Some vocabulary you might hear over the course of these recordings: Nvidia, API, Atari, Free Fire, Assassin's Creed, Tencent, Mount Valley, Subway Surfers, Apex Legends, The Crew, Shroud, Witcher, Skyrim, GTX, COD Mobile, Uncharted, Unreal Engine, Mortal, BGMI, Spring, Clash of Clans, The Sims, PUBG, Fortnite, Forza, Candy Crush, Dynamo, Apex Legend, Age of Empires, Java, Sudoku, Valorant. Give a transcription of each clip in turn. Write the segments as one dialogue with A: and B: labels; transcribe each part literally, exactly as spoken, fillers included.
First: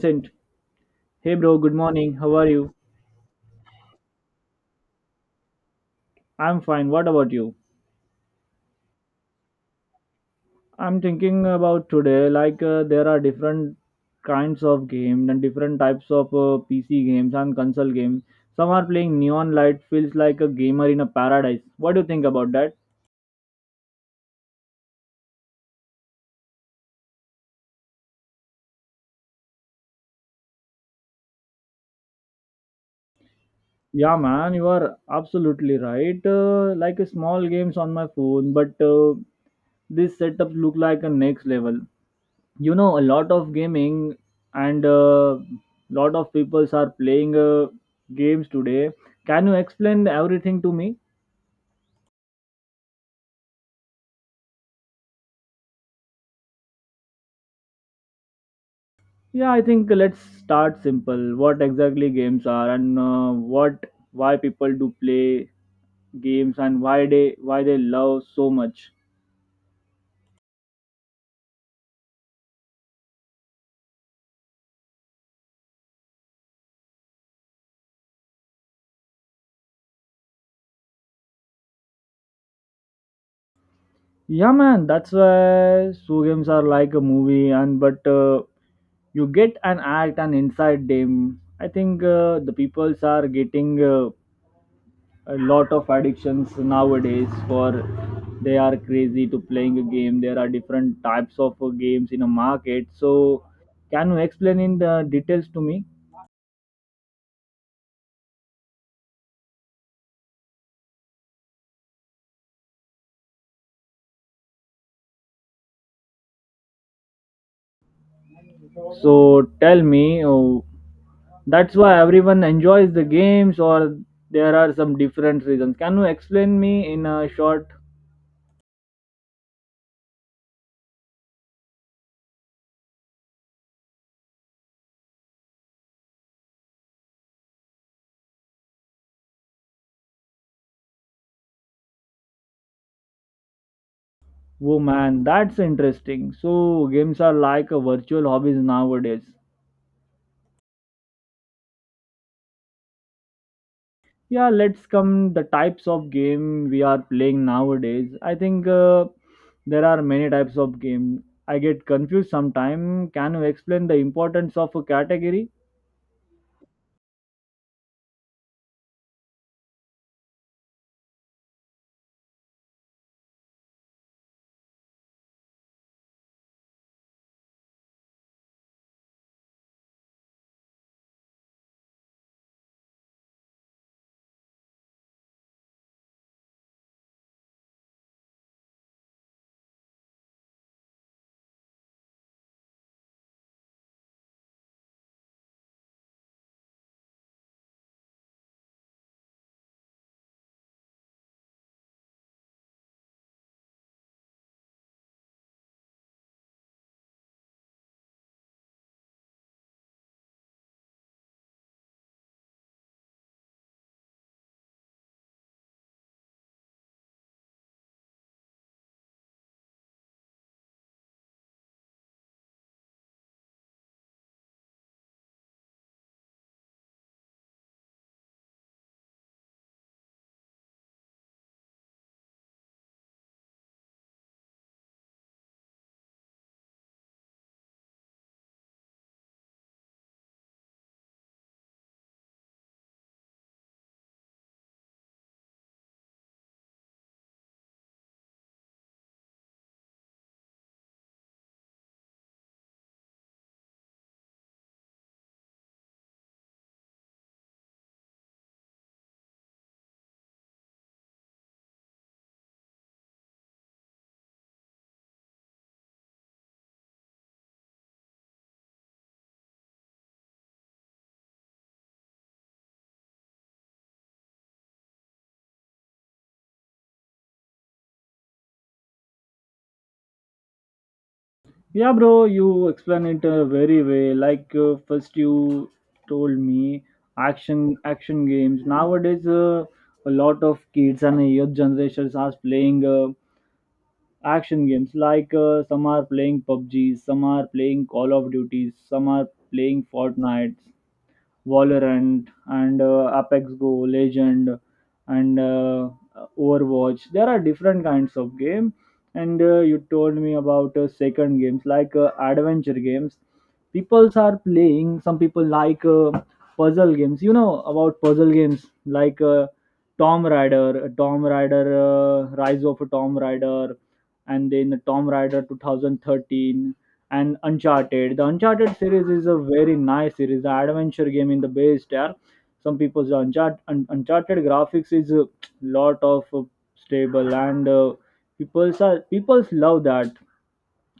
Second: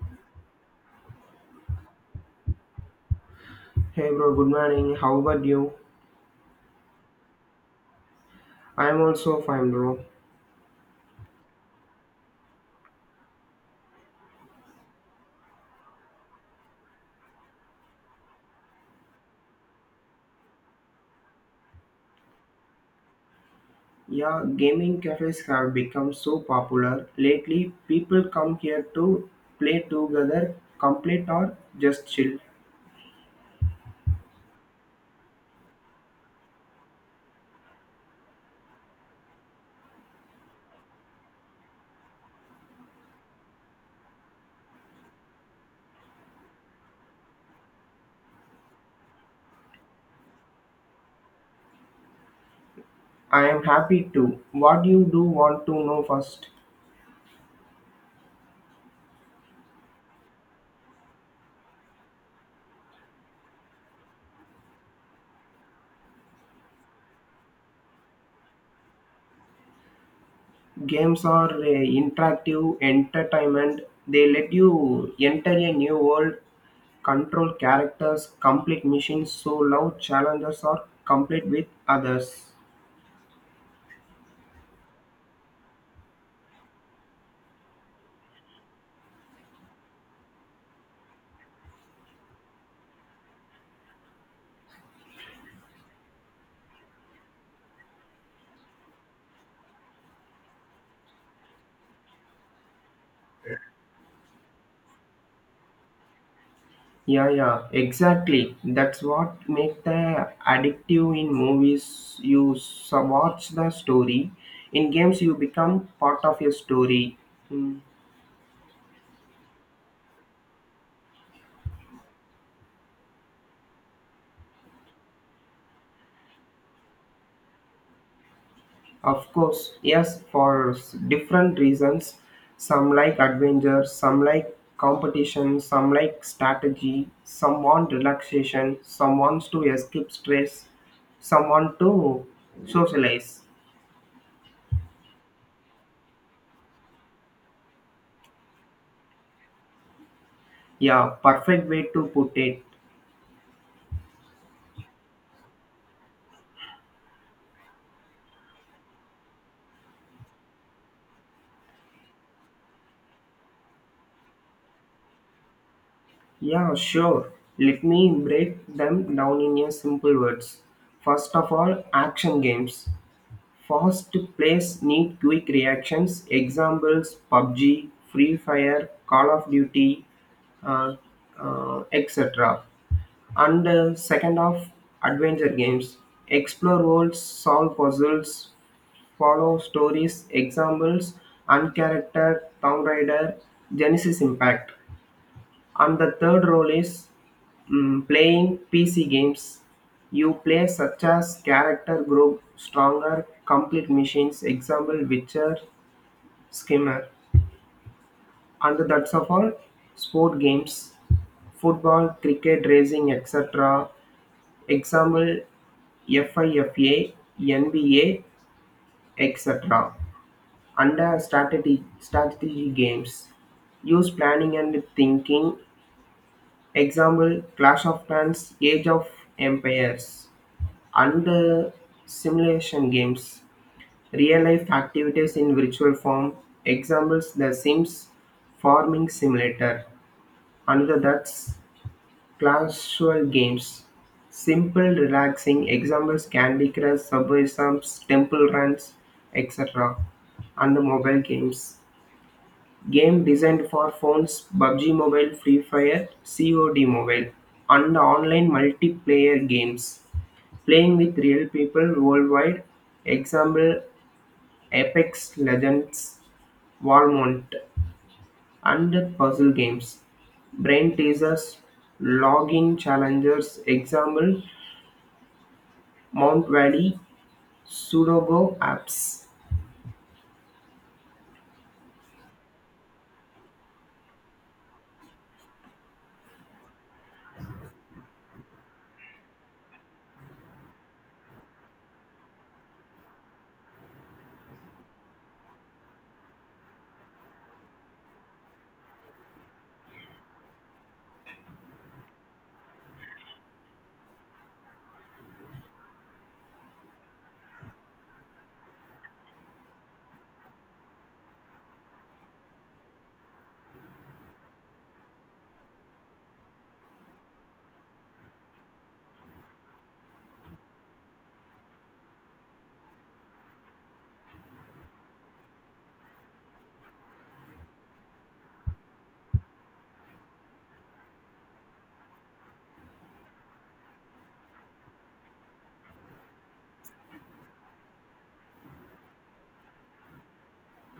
A: Vincent. Hey bro, good morning. How are you?
B: Hey bro, good morning. How about you?
A: I'm fine. What about you?
B: I'm also fine, bro.
A: I'm thinking about today like uh, there are different kinds of games and different types of uh, P C games and console games. Some are playing neon light feels like a gamer in a paradise. What do you think about that?
B: Yeah, gaming cafes have become so popular lately. People come here to play together, complete or just chill.
A: Yeah, man, you are absolutely right. Uh, like a small games on my phone, but uh, this setup look like a next level. You know a lot of gaming and a lot of peoples are playing uh, games today. Can you explain everything to me?
B: I am happy too. What you do want to know first?
A: Yeah, I think let's start simple. What exactly games are, and uh, what, why people do play games, and why they why they love so much?
B: Games are uh, interactive entertainment. They let you enter a new world, control characters, complete missions, so love challenges or complete with others.
A: Yeah, man, that's why, so games are like a movie and but uh, you get an act and inside them. I think uh, the peoples are getting uh, a lot of addictions nowadays, for they are crazy to playing a game. There are different types of uh, games in a market, so can you explain in the details to me?
B: Yeah, yeah, exactly. That's what make the addictive in movies. You so- watch the story. In games, you become part of a story. Mm.
A: So tell me, oh, that's why everyone enjoys the games, or there are some different reasons? Can you explain me in a short?
B: Of course, yes, for s- different reasons. Some like adventure, some like competition, some like strategy, some want relaxation, some wants to escape stress, some want to socialize.
A: Woman, that's interesting. So games are like a virtual hobbies nowadays.
B: Yeah, perfect way to put it.
A: Yeah, let's come the types of game we are playing nowadays. I think uh, there are many types of game. I get confused sometime. Can you explain the importance of a category?
B: Yeah, sure. Let me break them down in a simple words. First of all, action games. Fast plays need quick reactions. Examples P U B G, Free Fire, Call of Duty, uh, uh, et cetera. And uh, second of adventure games. Explore worlds, solve puzzles, follow stories, examples, Uncharacter, Tomb Raider, Genesis Impact. And the third role is, Mm, playing P C games, you play such as character group, stronger, complete machines, example Witcher, Skimmer, and that's of all. Sport games, football, cricket, racing, et cetera. Example FIFA, N B A, et cetera. Under strategy, strategy games, use planning and thinking. Example Clash of Clans, Age of Empires. Under simulation games, real life activities in virtual form, examples The Sims, Farming Simulator, another that's casual games. Simple, relaxing, examples Candy Crush, Subway Surfers, Temple Runs, et cetera. And the mobile games. Game designed for phones, P U B G Mobile, Free Fire, COD Mobile, and the online multiplayer games, playing with real people worldwide, example Apex Legends, Valorant, and puzzle games. Brain teasers, login challengers, example Mount Valley, Sudoku apps.
A: Yeah bro, you explain it uh, very well. Like uh, first you told me action action games nowadays. Uh, a lot of kids and youth generations are playing uh, action games, like uh, some are playing PUBG, some are playing Call of Duties, some are playing Fortnite, Valorant, and uh, Apex Go, Legend, and uh, Overwatch. There are different kinds of game, and uh, you told me about uh, second games, like uh, adventure games. Peoples are playing. Some people like uh, puzzle games. You know about puzzle games, like uh, Tom Raider, Tom Raider, uh, Rise of a Tom Raider, and then Tom Raider twenty thirteen, and Uncharted. The Uncharted series is a very nice series. The adventure game in the base there. Some people's Uncharted, Un- Uncharted graphics is a lot of uh, stable, and uh, people's are people's love that.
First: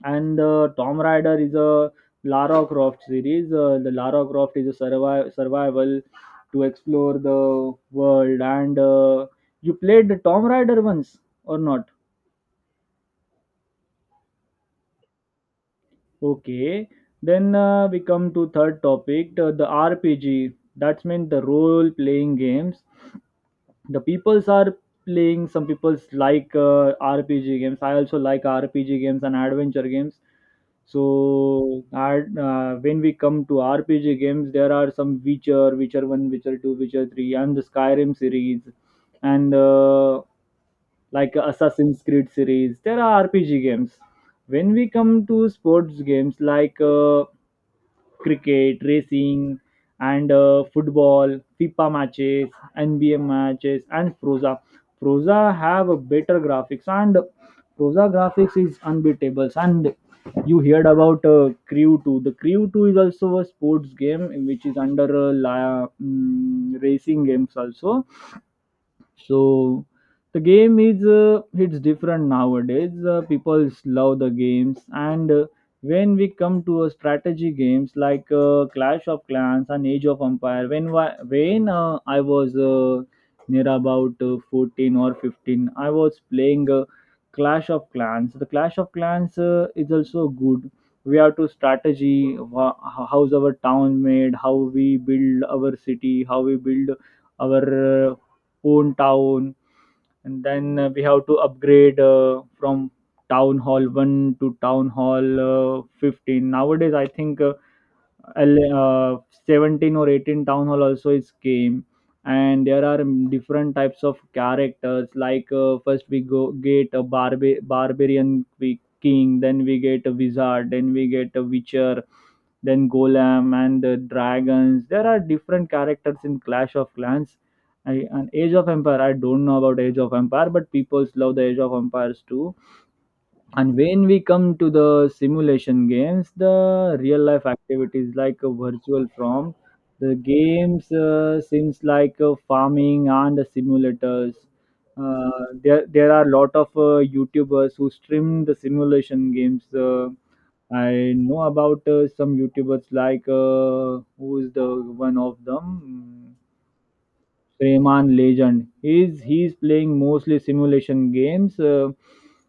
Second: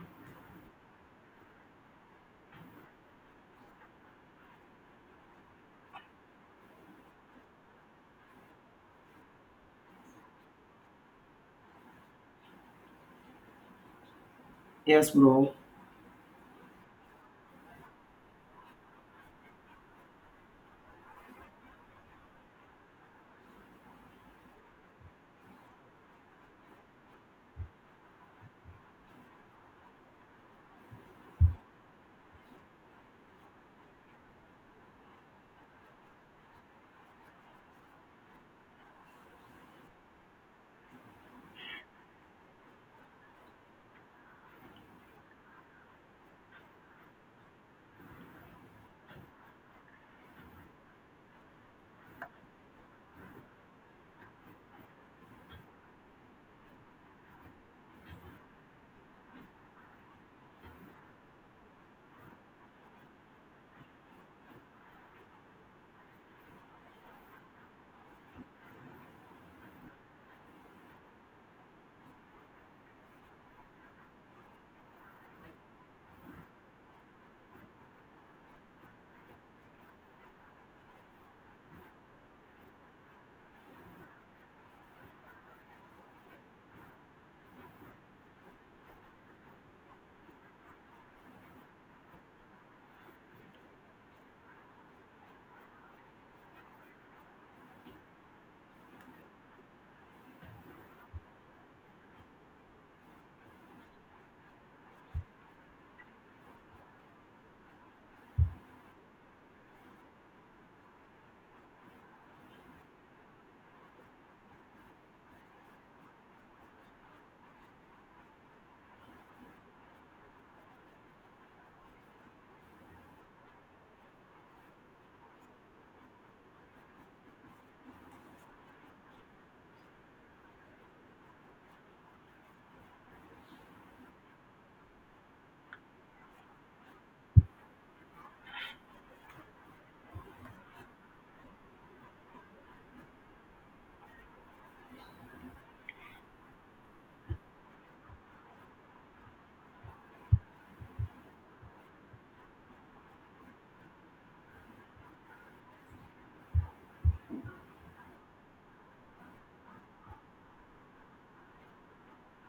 A: And uh, Tom Raider is a Lara Croft series. Uh, the Lara Croft is a survi- survival to explore the world, and uh, you played the Tom Raider once or not?
B: Yes, bro.
A: Okay, then uh, we come to third topic, the, the R P G. That's meant the role-playing games. The peoples are playing. Some peoples like uh, R P G games. I also like R P G games and adventure games. So, ad- uh, when we come to R P G games, there are some Witcher, Witcher One, Witcher Two, Witcher Three, and the Skyrim series, and uh, like Assassin's Creed series. There are R P G games. When we come to sports games, like uh, cricket, racing, and uh, football, FIFA matches, N B A matches, and Froza. Froza have a better graphics, and Froza graphics is unbeatable. And you heard about uh, Crew two. The Crew two is also a sports game which is under uh, la- mm, racing games also. So the game is uh, it's different nowadays. Uh, people love the games, and uh, when we come to a strategy games, like uh, Clash of Clans and Age of Empire. When wa- when uh, I was uh, near about uh, fourteen or fifteen, I was playing uh, Clash of Clans. The Clash of Clans uh, is also good. We have to strategy wha- how's our town made, how we build our city, how we build our uh, own town, and then uh, we have to upgrade uh, from town hall one to town hall uh, fifteen. Nowadays I think uh, ele- uh, seventeen or eighteen town hall also is game. And there are mm, different types of characters, like uh, first we go get a barba- barbarian, qui- king, then we get a wizard, then we get a witcher, then golem and the dragons. There are different characters in Clash of Clans. I, and Age of Empire, I don't know about Age of Empire, but people love the Age of Empires too. And when we come to the simulation games, the real life activities like a virtual from the games uh, seems like uh, farming and the simulators. Uh, there, there are a lot of uh, youtubers who stream the simulation games. uh, I know about uh, some YouTubers like uh, who is the one of them? Rayman Legend. He's he's playing mostly simulation games. Uh,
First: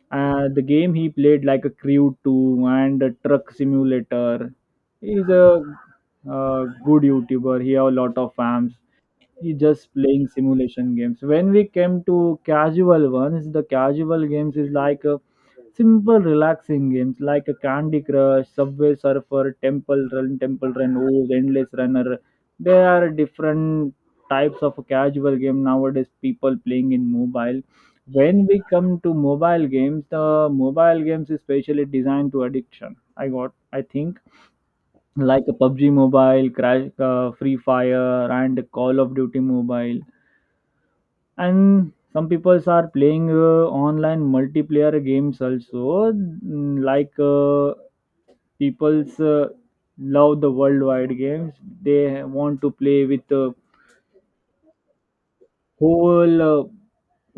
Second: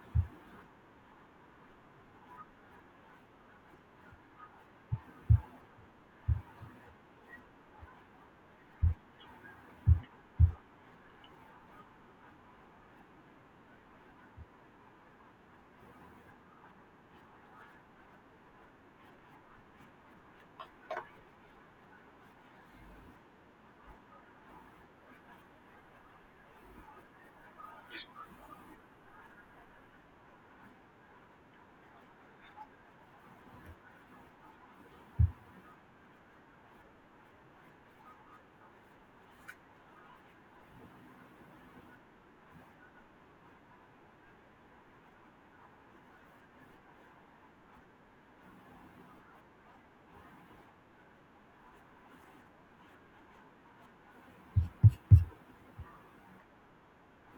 A: uh, The game he played like a Crew two and a Truck Simulator. He's a uh, good YouTuber. He have a lot of fans. He just playing simulation games. When we came to casual ones, the casual games is like a simple relaxing games like a Candy Crush, Subway Surfer, temple run temple run, ooze endless runner. There are different types of casual game nowadays people playing in mobile. When we come to mobile games, the mobile games is specially designed to addiction, I got, I think, like a PUBG Mobile, Crash, uh, Free Fire, and Call of Duty Mobile. And some people are playing uh, online multiplayer games also, mm, like uh, people's uh, love the worldwide games. They want to play with uh, whole uh,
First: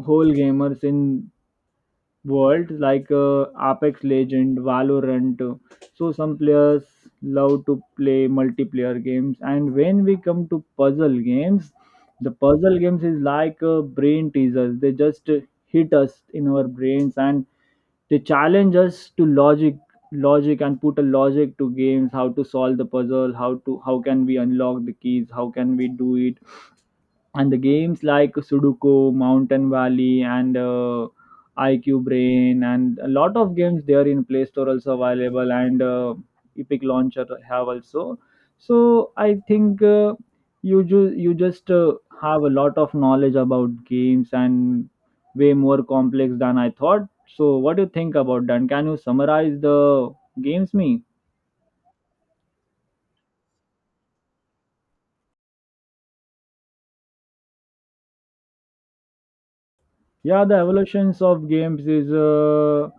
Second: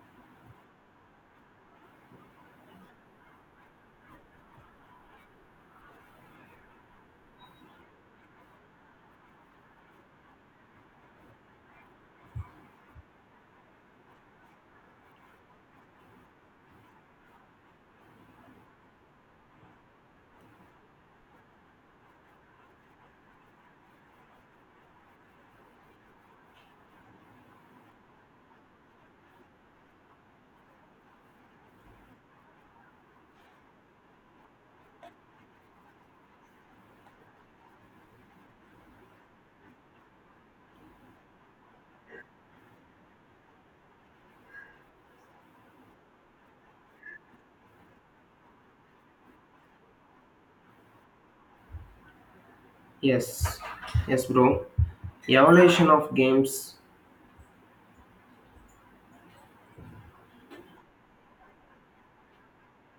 A: whole gamers in world, like uh, Apex Legend, Valorant. So some players love to play multiplayer games. And when we come to puzzle games, the puzzle games is like uh, brain teasers. They just uh, hit us in our brains, and they challenge us to logic logic, and put a logic to games, how to solve the puzzle, how to, how can we unlock the keys, how can we do it. And the games like Sudoku, Mountain Valley, and uh, IQ Brain, and a lot of games, they are in Play Store also available. And uh, Epic Launcher have also. So I think uh, you ju- you just uh, have a lot of knowledge about games, and way more complex than I thought. So what do you think about that? Can you summarize the games me?
B: Yes, yes, bro. Evolution of games.
A: Yeah, the evolutions of games is uh,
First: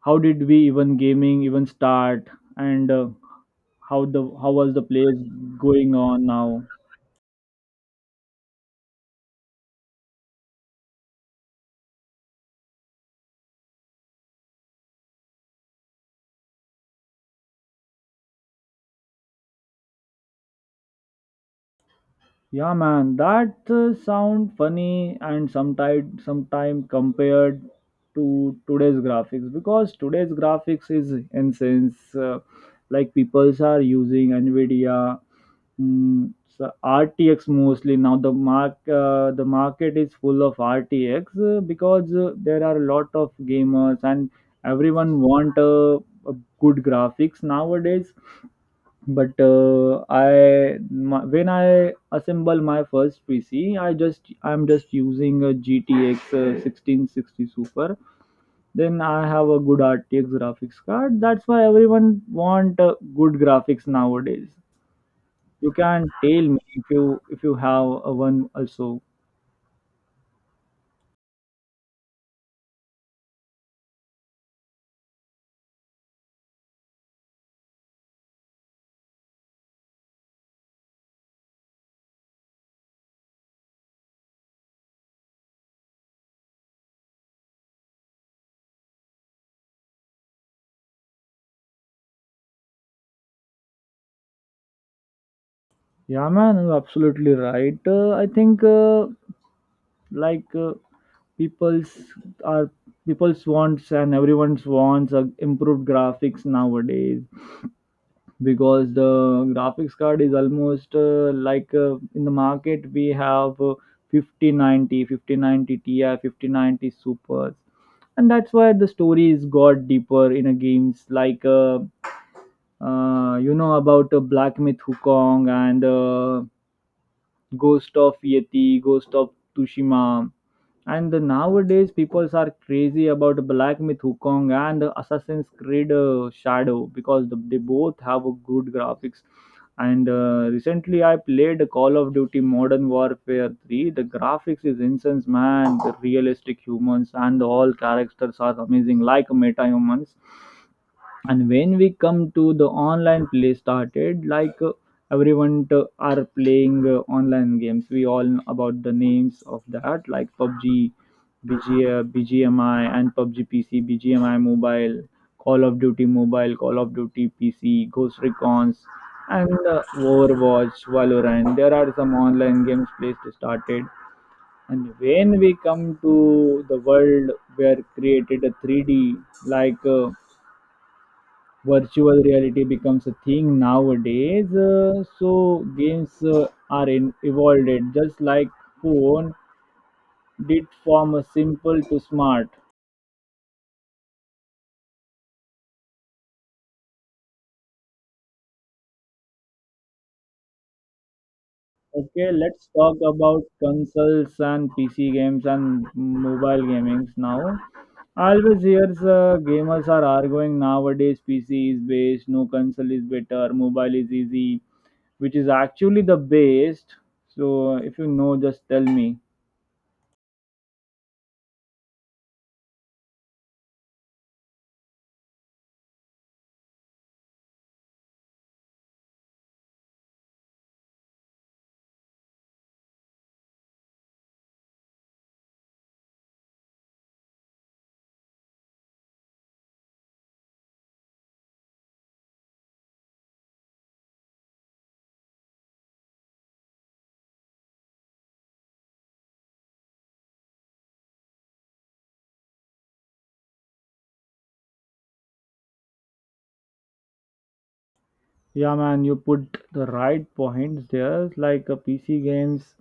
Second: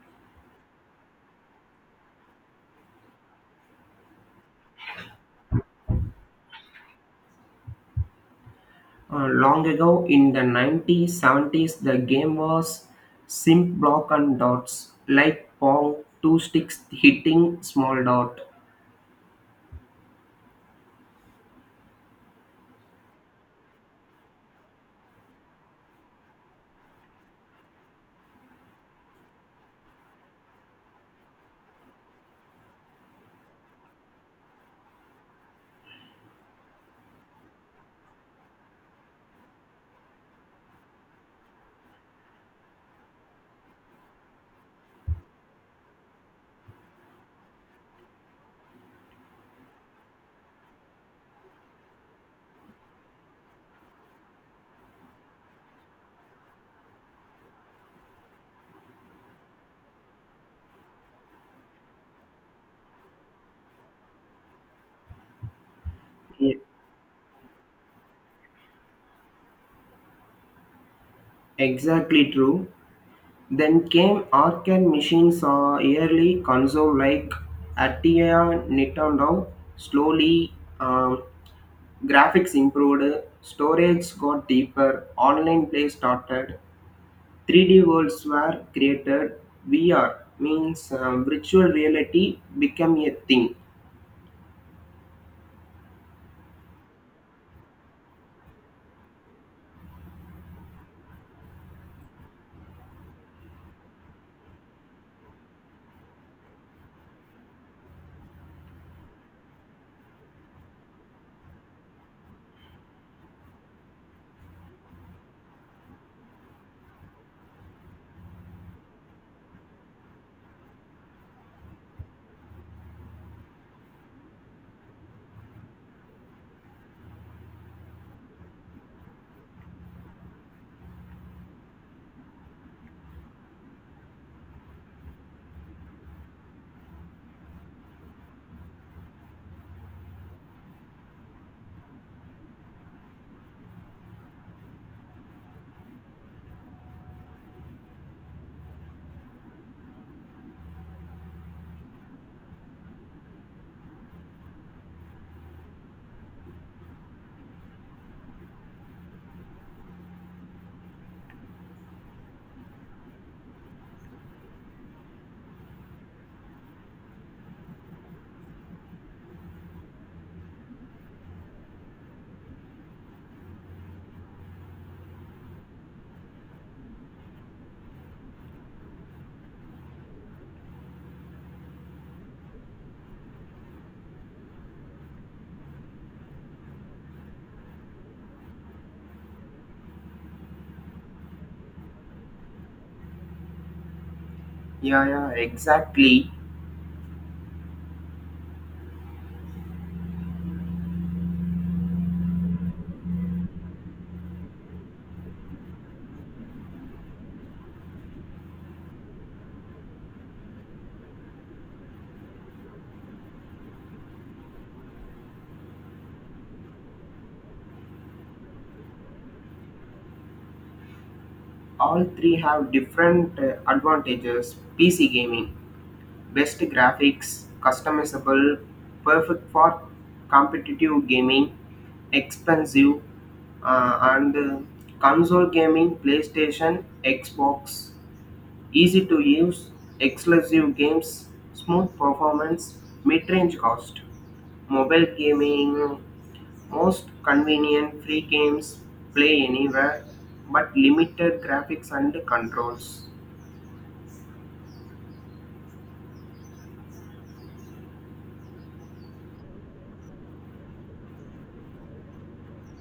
A: how did we even gaming even start, and uh, how the, how was the plays going on now?
B: Uh, long ago in the nineteen seventies, the game was simp block and dots, like pong, two sticks hitting small dot.
A: Yeah, man, that uh, sound funny and sometime sometime compared to today's graphics, because today's graphics is in sense. Uh, like peoples are using Nvidia, mm, so R T X mostly now. The mark uh, the market is full of R T X, uh, because uh, there are a lot of gamers, and everyone want a, a good graphics nowadays. But uh, I my, when I assemble my first P C, I just I'm just using a G T X uh, sixteen sixty Super. Then I have a good R T X graphics card. That's why everyone want uh, good graphics nowadays. You can tell
B: Yeah,
A: me if you if you have a one also.
B: exactly true. Then came arcade machines or early console like Atari, Nintendo. Slowly, um, graphics improved, storage got deeper, online play started. three D worlds were created. V R means um, virtual reality became a thing.
A: Yeah, man, you're absolutely right. Uh, I think uh, like uh, people's are people's wants, and everyone's wants uh, improved graphics nowadays, because the graphics card is almost uh, like uh, in the market we have uh, fifty ninety, fifty ninety ti, fifty ninety supers. And that's why the stories got deeper in a games like uh, uh, you know about uh, Black Myth Wukong, and uh, Ghost of Yeti, Ghost of Tsushima. And the nowadays, people are crazy about Black Myth Wukong and the Assassin's Creed uh, Shadow, because the, they both have a good graphics. And uh, recently, I played Call of Duty Modern Warfare three. The graphics is incense, man. The realistic humans and all characters are amazing, like meta humans. And when we come to the online play started, like uh, everyone to, are playing uh, online games. We all know about the names of that, like PUBG, B G, uh, BGMI, and PUBG PC, BGMI mobile, Call of Duty mobile, Call of Duty PC, Ghost Recons, and uh, Overwatch, Valorant. There are some online games placed started. And when we come to the world where created a three d, like uh, virtual reality becomes a thing nowadays. Uh, so games uh, are in, evolved, just like phone did, from a simple to smart.
B: Yeah, yeah, exactly.
A: Okay, let's talk about consoles and PC games and mobile gamings now. I always hears uh, gamers are arguing nowadays: PC is best, no, console is better, mobile is easy. Which is actually the best? So if you know, just tell me.
B: All three have different uh, advantages. P C gaming, best graphics, customizable, perfect for competitive gaming, expensive, uh, and uh, console gaming, PlayStation, Xbox. Easy to use, exclusive games, smooth performance, mid-range cost. Mobile gaming, most convenient free games, play anywhere, but limited graphics and controls.
A: Yeah, man, you put the right points there. Like uh, P C games,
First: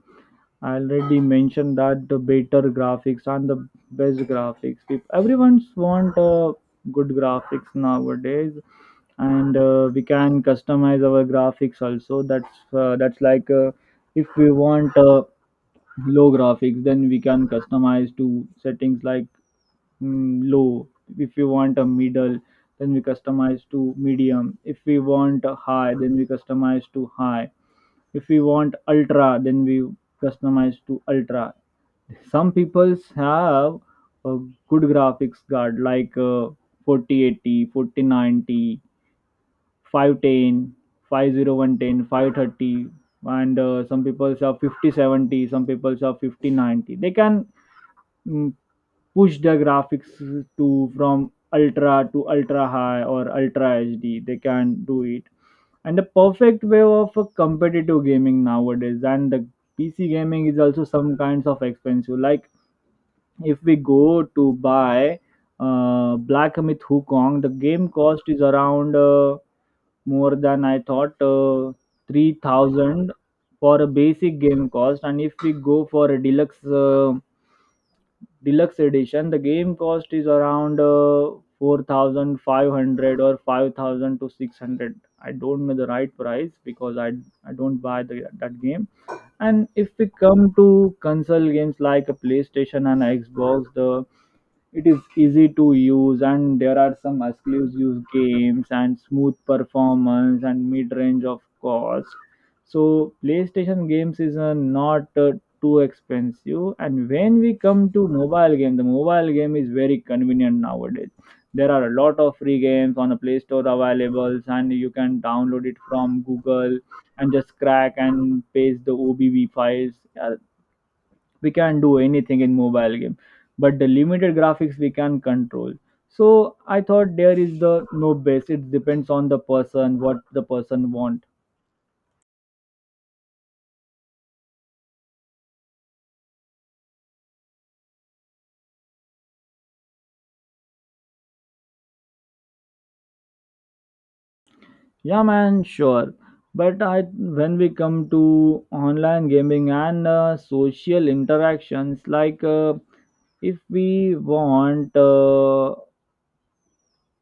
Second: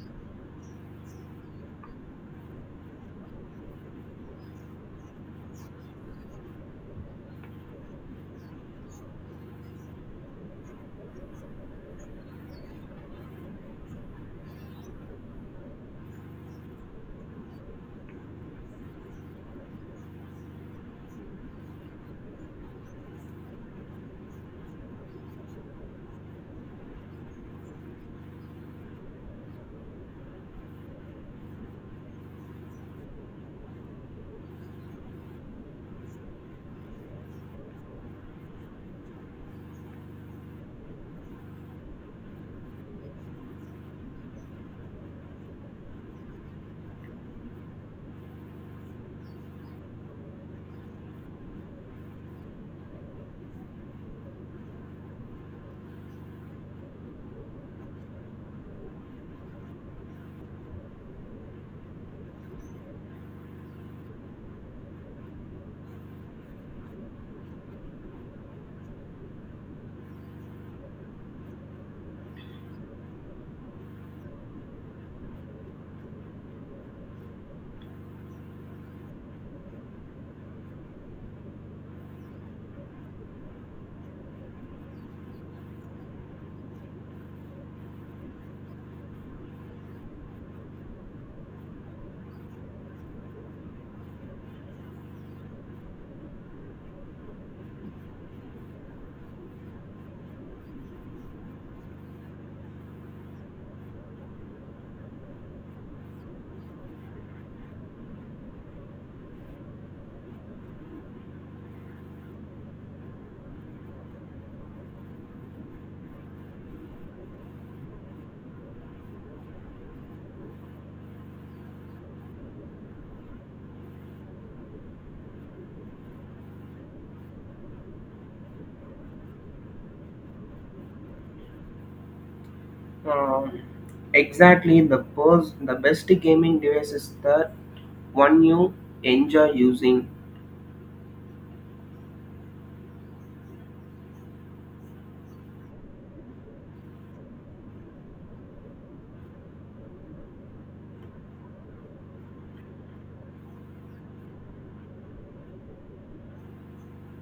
A: I already mentioned that the better graphics and the best graphics. If everyone's want uh, good graphics nowadays, and uh, we can customize our graphics also. That's uh, that's like uh, if we want uh, low graphics, then we can customize to settings like mm, low. If we want a middle, then we customize to medium. If we want a high, then we customize to high. If we want ultra, then we customize to ultra. Some peoples have a good graphics card like uh, forty eighty, and uh, some people have fifty seventy, some people have fifty ninety. They can mm, push the graphics to from ultra to ultra high or ultra H D. They can do it. And the perfect way of a competitive gaming nowadays. And the P C gaming is also some kinds of expensive. Like if we go to buy uh, Black Myth Wukong, the game cost is around uh, more than I thought uh, three thousand for a basic game cost. And if we go for a deluxe uh, deluxe edition, the game cost is around uh, four thousand five hundred or five thousand to six hundred. I don't know the right price because I I don't buy the, that game. And if we come to console games like a PlayStation and Xbox, the it is easy to use, and there are some exclusive games and smooth performance and mid range of cost, so PlayStation games is uh, not uh, too expensive. And when we come to mobile game, the mobile game is very convenient nowadays. There are a lot of free games on a Play Store available, and you can download it from Google and just crack and paste the obv files. Uh, we can do anything in mobile game, but the limited graphics we can control. So I thought there is the no base, it depends on the person, what the person want.
B: Um, exactly, the best, the best gaming device is the one you enjoy using.
A: Yeah, man, sure. But I, when we come to online gaming and uh, social interactions, like uh, if we want uh,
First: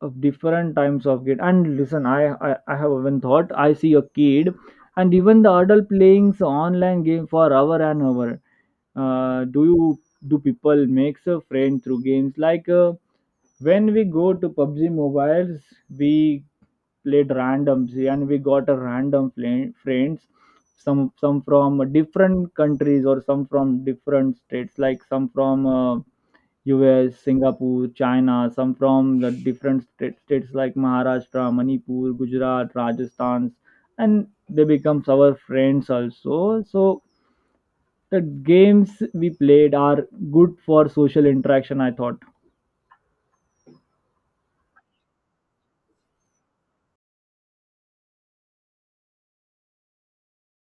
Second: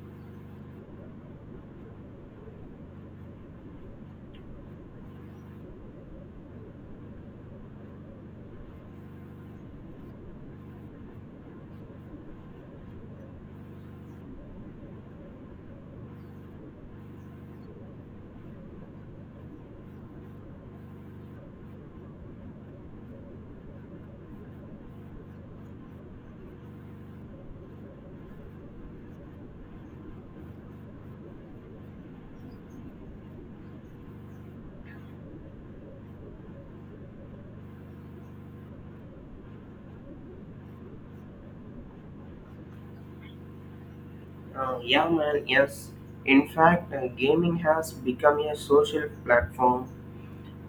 A: of different types of game, and listen, I, I, I have even thought I see a kid and even the adult playing s- online game for hour and hour. Uh, do you do people makes a friend through games like? Uh, when we go to PUBG Mobiles, we played randoms and we got a random fla- friends, some some from different countries or some from different states, like some from uh, U S, Singapore, China, some from the different state, states like Maharashtra, Manipur, Gujarat, Rajasthan, and they becomes our friends also. So the games we played are good for social interaction, I thought.
B: Uh, yeah, man, yes. In fact, uh, gaming has become a social platform.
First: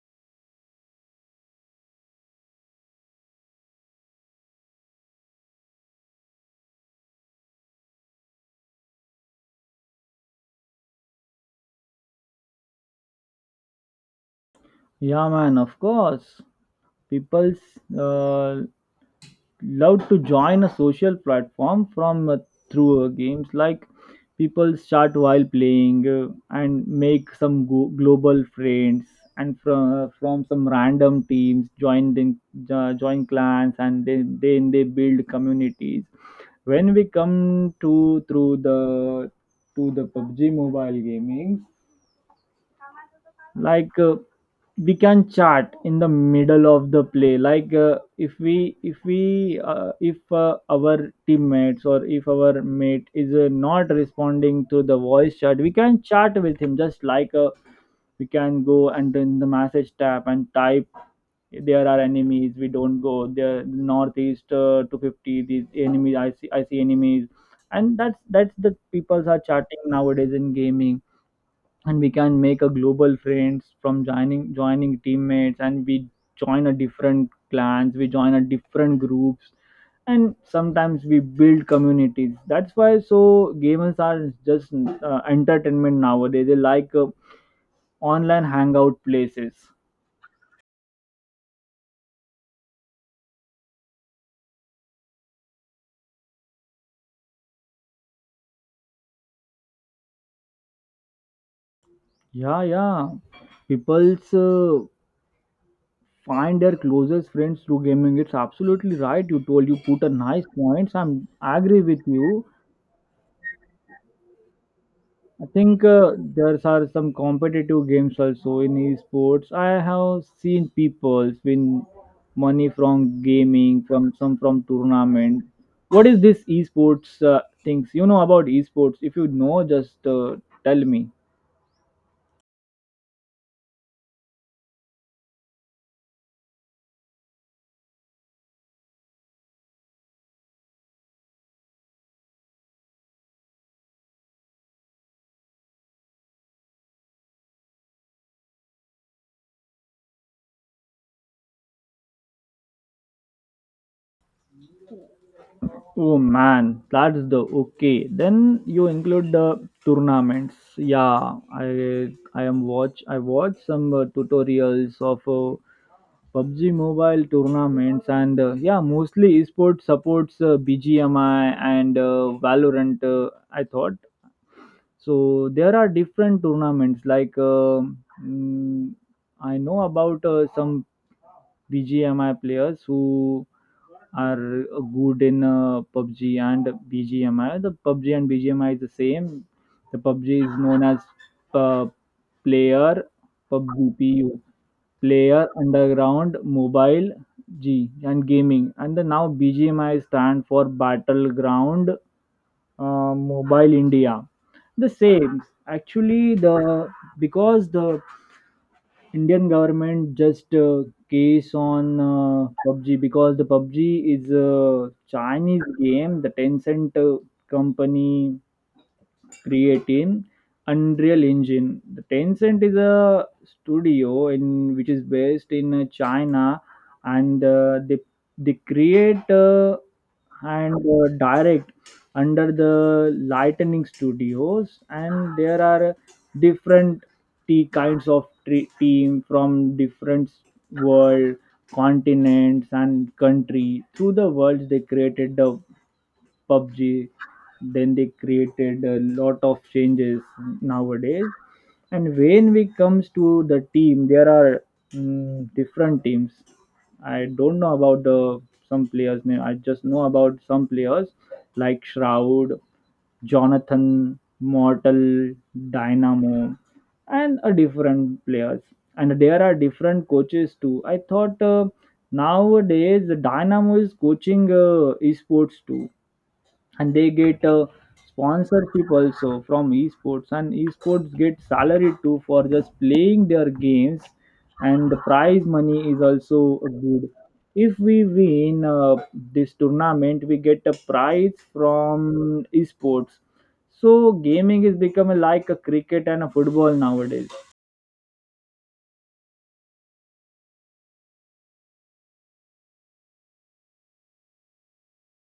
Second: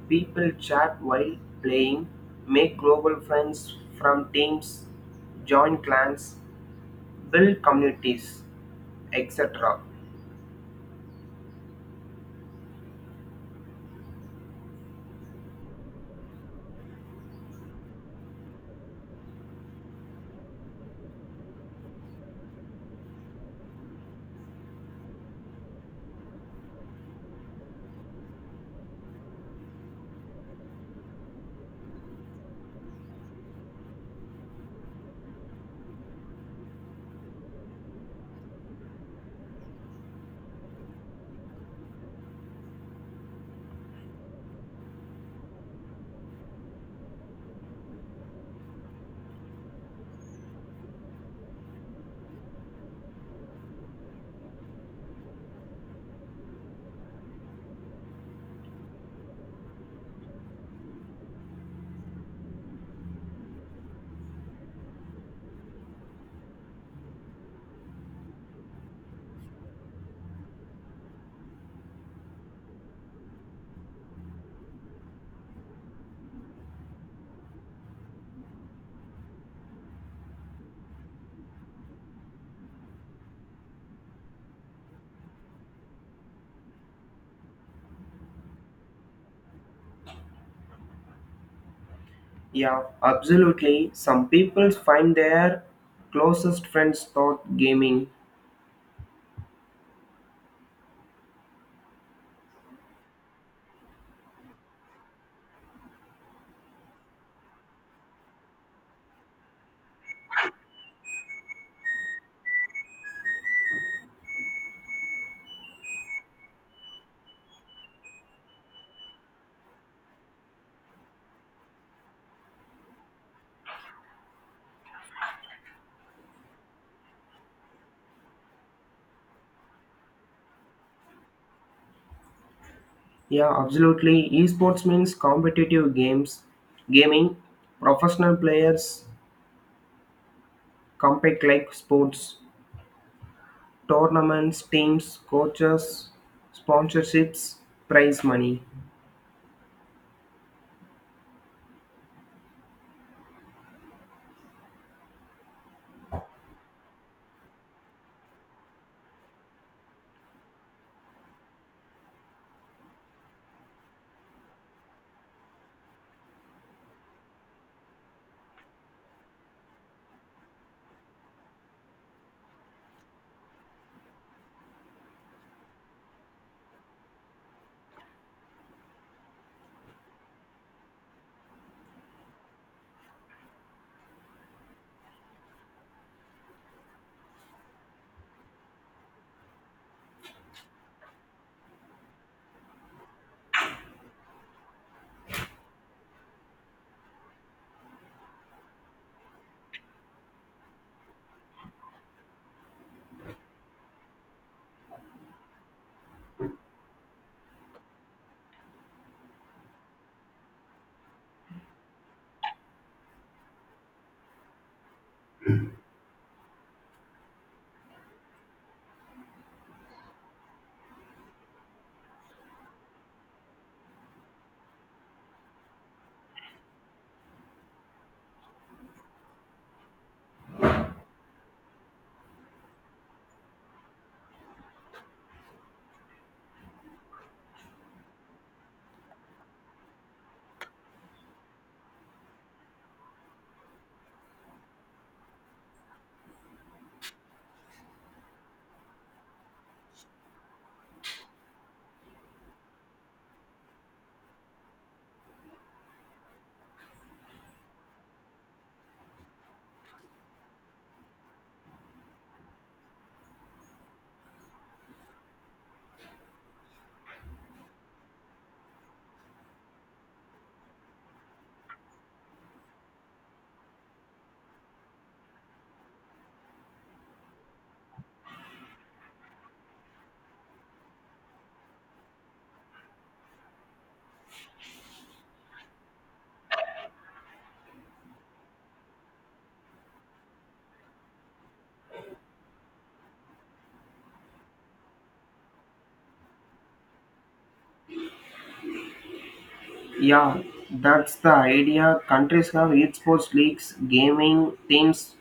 B: People chat while playing, make global friends from teams, join clans, build communities, et cetera.
A: Yeah, man, of course. People's uh, love to join a social platform from uh, through uh, games, like people start while playing uh, and make some go- global friends, and from from some random teams join, then jo- join clans, and then then they build communities. When we come to through the to the PUBG mobile gaming, like uh, we can chat in the middle of the play. Like uh, if we if we uh, if uh, our teammates, or if our mate is uh, not responding to the voice chat, we can chat with him, just like uh, we can go and in the message tab and type: "There are enemies, we don't go there, northeast uh, two fifty, these enemies, i see i see enemies." And that's that's the people are chatting nowadays in gaming. And we can make a global friends from joining joining teammates, and we join a different clans, we join a different groups, and sometimes we build communities. That's why so gamers are just uh, entertainment nowadays, they like uh, online hangout places.
B: Yeah, absolutely. Some people find their closest friends through gaming.
A: Yeah, yeah, people's uh, find their closest friends through gaming. It's absolutely right, you told, you put a nice points. I'm I agree with you. I think uh, there are some competitive games also in esports. I have seen people win money from gaming, from some from tournament. What is this esports uh, things? You know about esports? If you know, just uh, tell me.
B: Yeah, absolutely. Esports means competitive games, gaming, professional players compete like sports, tournaments, teams, coaches, sponsorships, prize money.
A: Oh man, that's the, okay. Then you include the tournaments. Yeah, I I am watch. I watch some uh, tutorials of Uh, PUBG mobile tournaments, and uh, yeah, mostly esports supports uh, B G M I and uh, Valorant. Uh, I thought so. There are different tournaments, like uh, mm, I know about uh, some B G M I players who are uh, good in uh, PUBG and BGMI. The PUBG and BGMI is the same. The PUBG is known as uh, player, PUBG, P U, Player Underground, Mobile G, and Gaming. And the now B G M I stand for Battleground uh, Mobile India. The same. Actually, the because the Indian government just uh, case on uh, PUBG, because the PUBG is a Chinese game. The Tencent uh, company creating Unreal Engine. The Tencent is a studio in which is based in uh, China, and uh, they they create uh, and uh, direct under the Lightning Studios, and there are different tea kinds of tre- team from different world continents and country through the worlds they created the PUBG. Then they created a lot of changes nowadays. And when we comes to the team, there are mm, different teams. I don't know about the some players' name. I just know about some players like Shroud, Jonathan, Mortal, Dynamo, and a different players. And there are different coaches too. I thought uh, nowadays Dynamo is coaching uh, esports too, and they get uh, sponsorship also from esports, and esports get salary too for just playing their games. And the prize money is also good. If we win uh, this tournament, we get a prize from esports. So gaming is becoming like a cricket and a football nowadays.
B: Yeah, that's the idea. Countries have esports leagues, gaming teams,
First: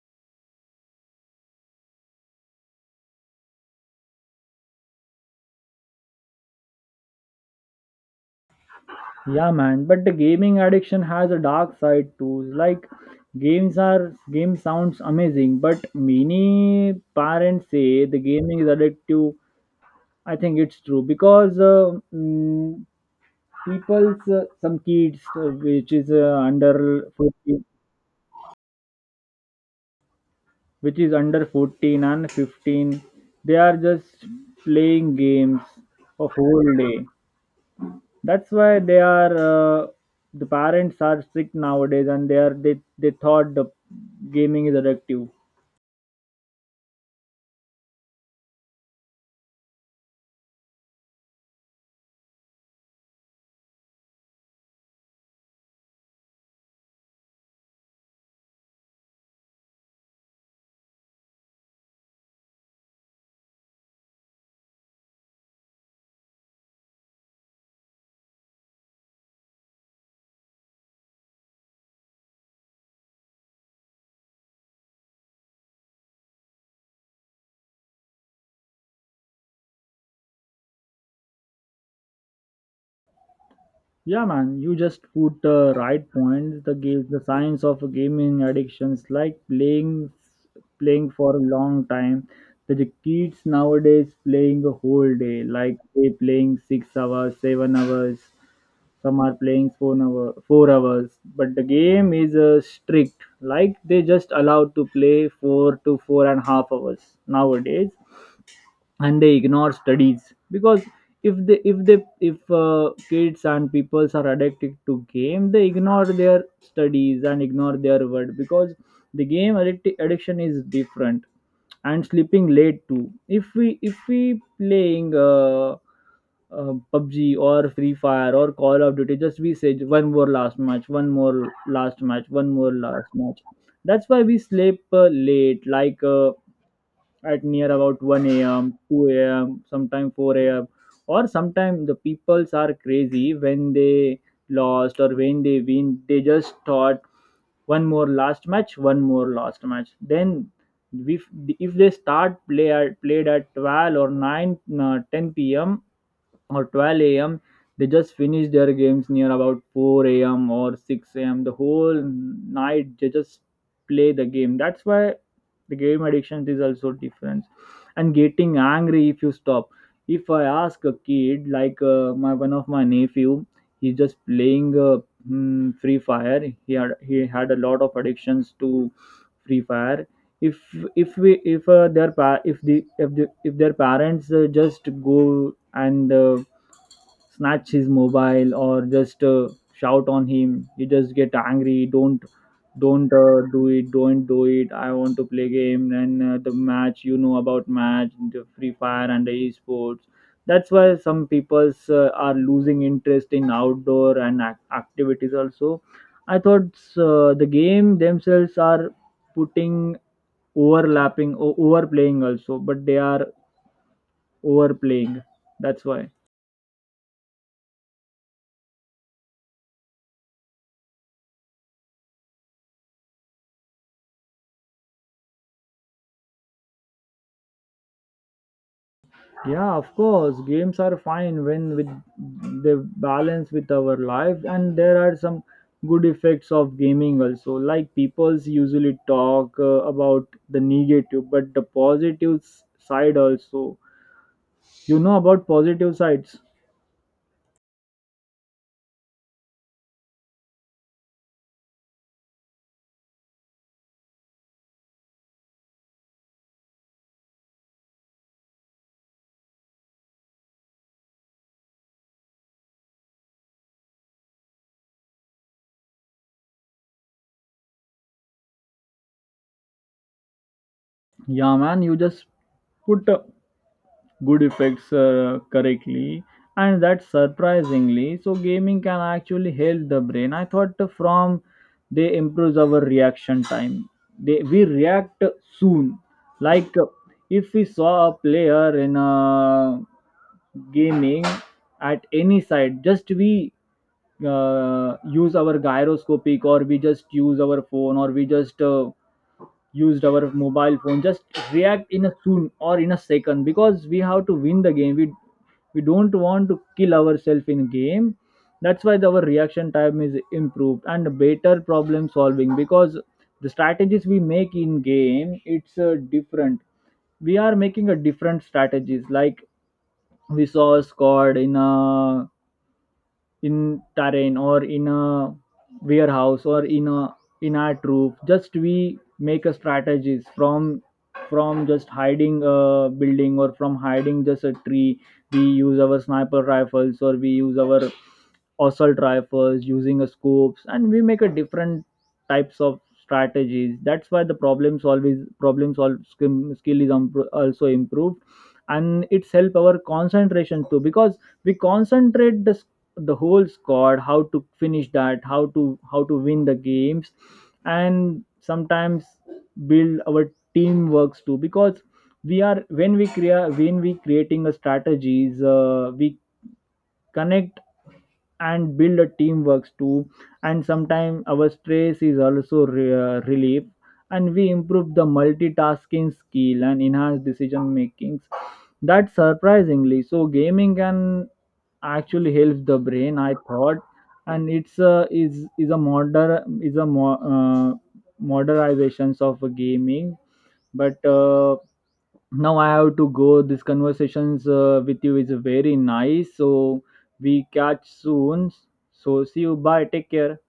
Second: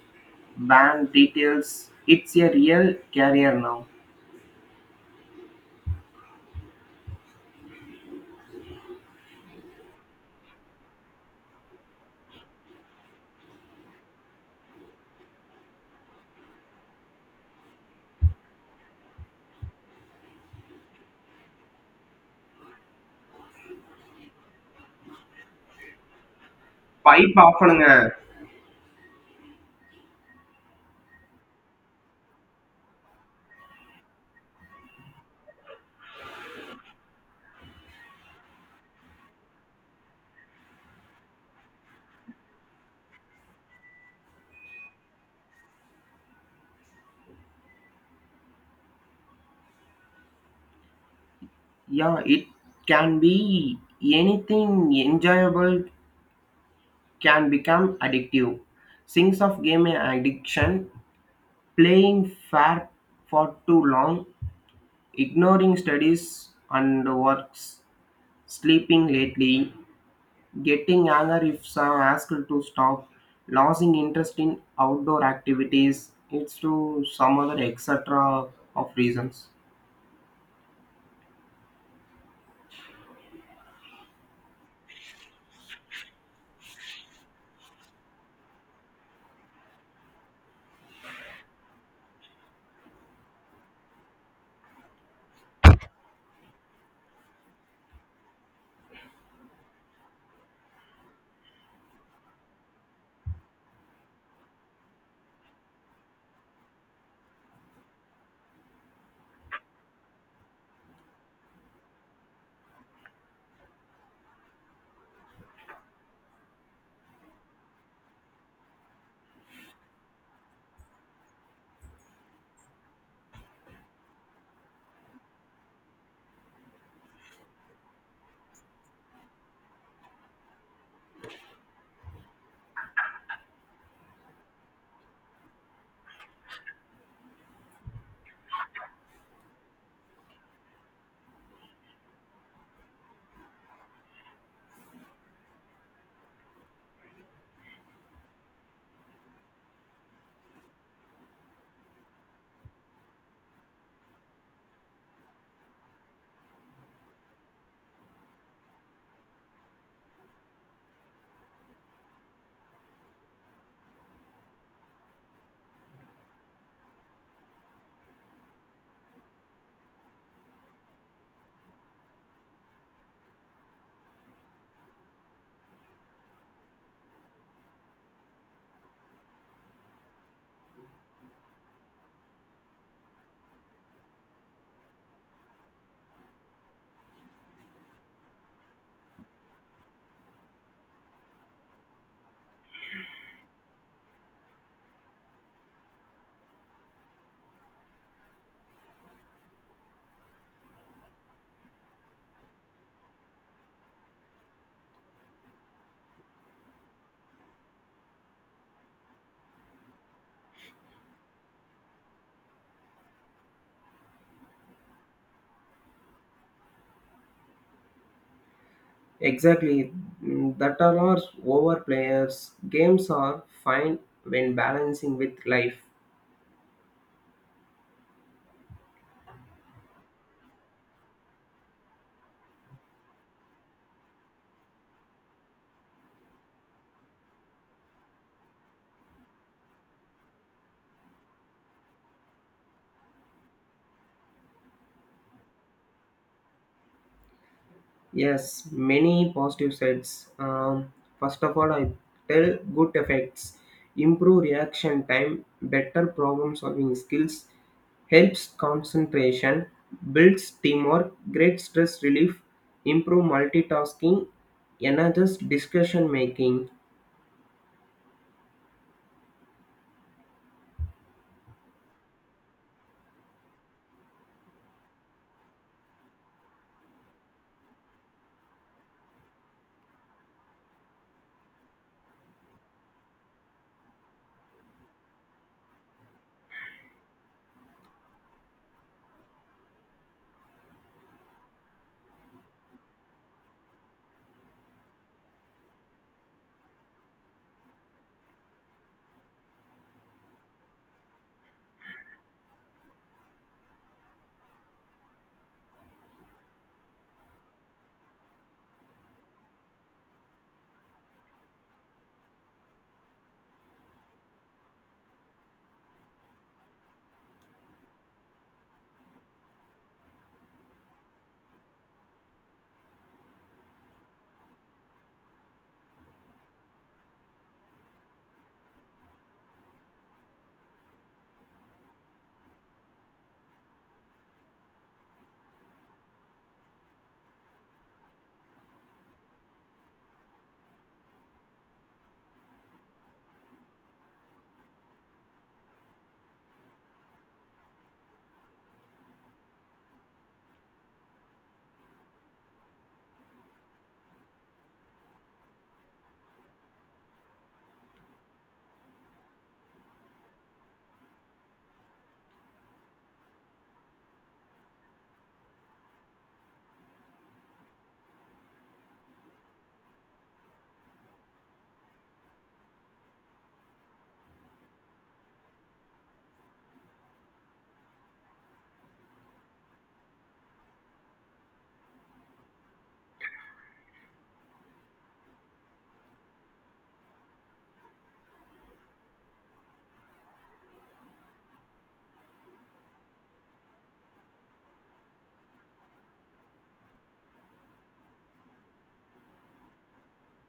B: band details. It's a real career now.
A: Yeah, man. But the gaming addiction has a dark side too. Like games are game sounds amazing, but many parents say the gaming is addictive. I think it's true, because uh, mm, people's uh, some kids uh, which is uh, under
B: pipe off
A: fourteen,
B: பண்ணுங்க.
A: which is under fourteen and fifteen, they are just playing games a whole day. That's why they are uh, the parents are strict nowadays, and they are they they thought the gaming is addictive.
B: Yeah, it can be anything enjoyable can become addictive. Things of gaming addiction, playing fair for too long, ignoring studies and works, sleeping lately, getting anger if uh, asked to stop, losing interest in outdoor activities, it's to some other et cetera of reasons.
A: Yeah, man, you just put the right points. The game, the science of gaming addictions, like playing playing for a long time. The the kids nowadays playing a whole day, like they playing six hours, seven hours. Some are playing four hour, four hours, but the game is uh, strict. Like they just allowed to play four to four and a half hours nowadays, and they ignore studies, because if they if they if uh, kids and peoples are addicted to game, they ignore their studies and ignore their word, because the game addic- addiction is different. And sleeping late too, if we if we playing uh, uh, PUBG or Free Fire or Call of Duty, just we say one more last match, one more last match, one more last match. That's why we sleep uh, late, like uh, at near about one a m, two a m, sometime four a m. Or sometime the peoples are crazy, when they lost or when they win, they just thought one more last match, one more last match. Then if, if they start play at, played at twelve or nine, uh, ten p m, or twelve a m, they just finish their games near about four a m or six a m. The whole night they just play the game. That's why the game addiction is also different. And getting angry if you stop. If I ask a kid like uh, my one of my nephew, he's just playing uh, hmm, Free Fire. He had he had a lot of addictions to Free Fire. If if we if uh, their pa- if the if the if their parents uh, just go and uh, snatch his mobile or just uh, shout on him, you just get angry. Don't don't uh, do it, don't do it, I want to play game, and uh, the match, you know about match, the Free Fire and the esports. That's why some people uh, are losing interest in outdoor and ac- activities also, I thought. Uh, the game themselves are putting overlapping o- overplaying also, but they are overplaying, that's why.
B: Exactly. Mm, that are our overplayers. Games are fine when balancing with life.
A: Yeah, of course. Games are fine when with they balance with our lives, and there are some good effects of gaming also. Like people's usually talk uh, about the negative, but the positive s- side also. You know about positive sides.
B: Yes, many positive sides. Um, first of all, I tell good effects, improve reaction time, better problem solving skills, helps concentration, builds teamwork, great stress relief, improve multitasking, enhances discussion making.
A: Yeah, man. You just put a good effects uh, correctly, and that surprisingly so gaming can actually help the brain, I thought. From they improves our reaction time they we react soon, like uh, if we saw a player in a gaming at any side, just we uh, use our gyroscopic, or we just use our phone, or we just uh, used our mobile phone, just react in a soon or in a second, because we have to win the game. We we don't want to kill ourselves in game. That's why our reaction time is improved, and better problem solving, because the strategies we make in game, it's uh, different. We are making a different strategies, like we saw a squad in a in terrain, or in a warehouse, or in a in our roof, just we make a strategies from from just hiding a building, or from hiding just a tree. We use our sniper rifles, or we use our assault rifles, using a scopes, and we make a different types of strategies. That's why the problem solve is problem solve skim- skill is umpro- also improved, and it's help our concentration too, because we concentrate the s- the whole squad, how to finish that, how to how to win the games. And sometimes build our team works too, because we are when we create when we creating a strategies, uh, we connect and build a teamworks too. And sometimes our stress is also re- uh, relief, and we improve the multitasking skill and enhance decision makings. That surprisingly so gaming can actually helps the brain, I thought. And it's a is is a modern is a mo- uh, modernizations of gaming. But uh, now I have to go. This conversations uh, with you is very nice, so we catch soon. So see you. Bye. Take care.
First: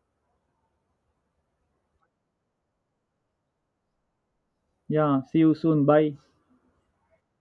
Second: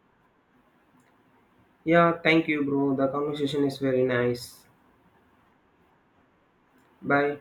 B: Yeah, thank you, bro. The conversation is very nice.
A: Yeah. See you soon. Bye.
B: Bye.